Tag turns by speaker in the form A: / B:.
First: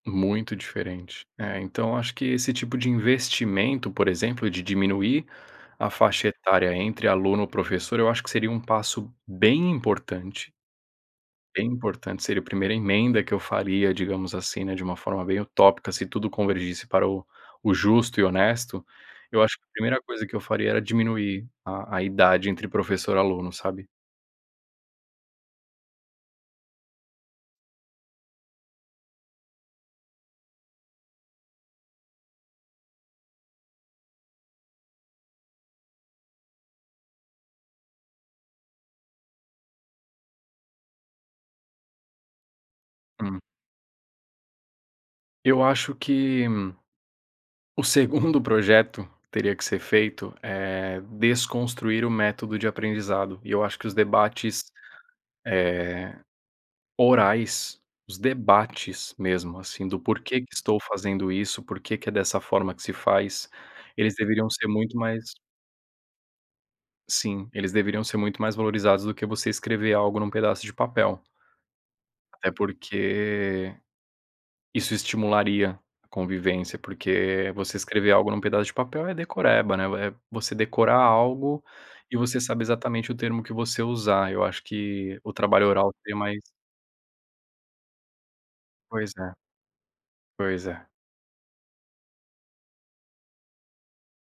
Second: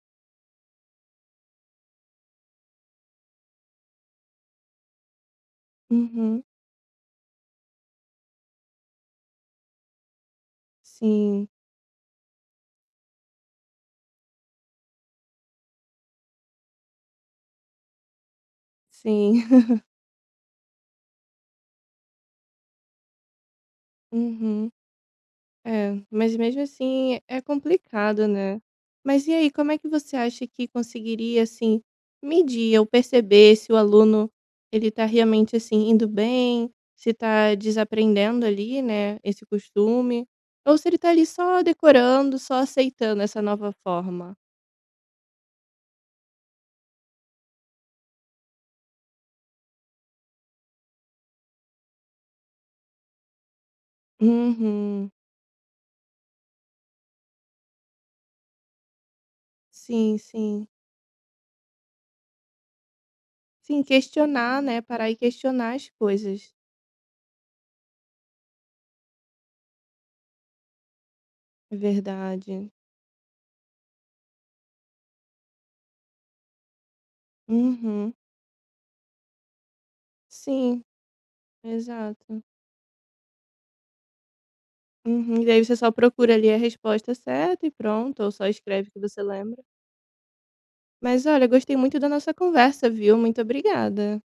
A: Muito diferente. É, então, acho que esse tipo de investimento, por exemplo, de diminuir a faixa
B: Uhum.
A: etária entre aluno professor, eu acho que seria um passo bem importante.
B: Sim.
A: Bem importante, seria a primeira emenda que eu faria, digamos assim, né, de uma forma bem utópica. Se tudo convergisse para o o justo e honesto, eu
B: Sim.
A: acho que a primeira coisa que eu faria era diminuir a a idade entre professor aluno, sabe?
B: Uhum. É, mas mesmo assim é complicado, né. Mas e aí, como é que você acha que conseguiria, assim, medir ou perceber se o aluno ele tá realmente assim indo bem, se tá desaprendendo ali, né, esse costume, ou se ele tá ali só decorando, só aceitando essa
A: Hum.
B: nova forma?
A: Eu acho que o segundo projeto teria que ser feito é desconstruir o método de aprendizado. E eu acho que os debates,
B: Uhum.
A: eh, orais, os debates mesmo, assim, do
B: Sim,
A: porquê que
B: sim.
A: estou fazendo isso, porquê que é dessa forma que se faz,
B: Sim,
A: eles deveriam
B: questionar,
A: ser
B: né.
A: muito
B: Parar e
A: mais
B: questionar as coisas.
A: Sim, eles deveriam ser muito mais valorizados do que você escrever algo num pedaço de papel.
B: É
A: Até
B: verdade.
A: porque isso estimularia a convivência, porque você escrever
B: Uhum.
A: algo num pedaço de papel é decoreba né, é você
B: Sim,
A: decorar algo e você
B: exato.
A: sabe exatamente o termo que você usar. Eu acho que o
B: Uhum, daí
A: trabalho
B: você só
A: oral seria
B: procura
A: mais
B: ali a resposta certa e pronto ou só escreve que
A: Pois
B: você
A: é.
B: lembra.
A: Pois é.
B: Mas olha, eu gostei muito da nossa conversa, viu. Muito obrigada.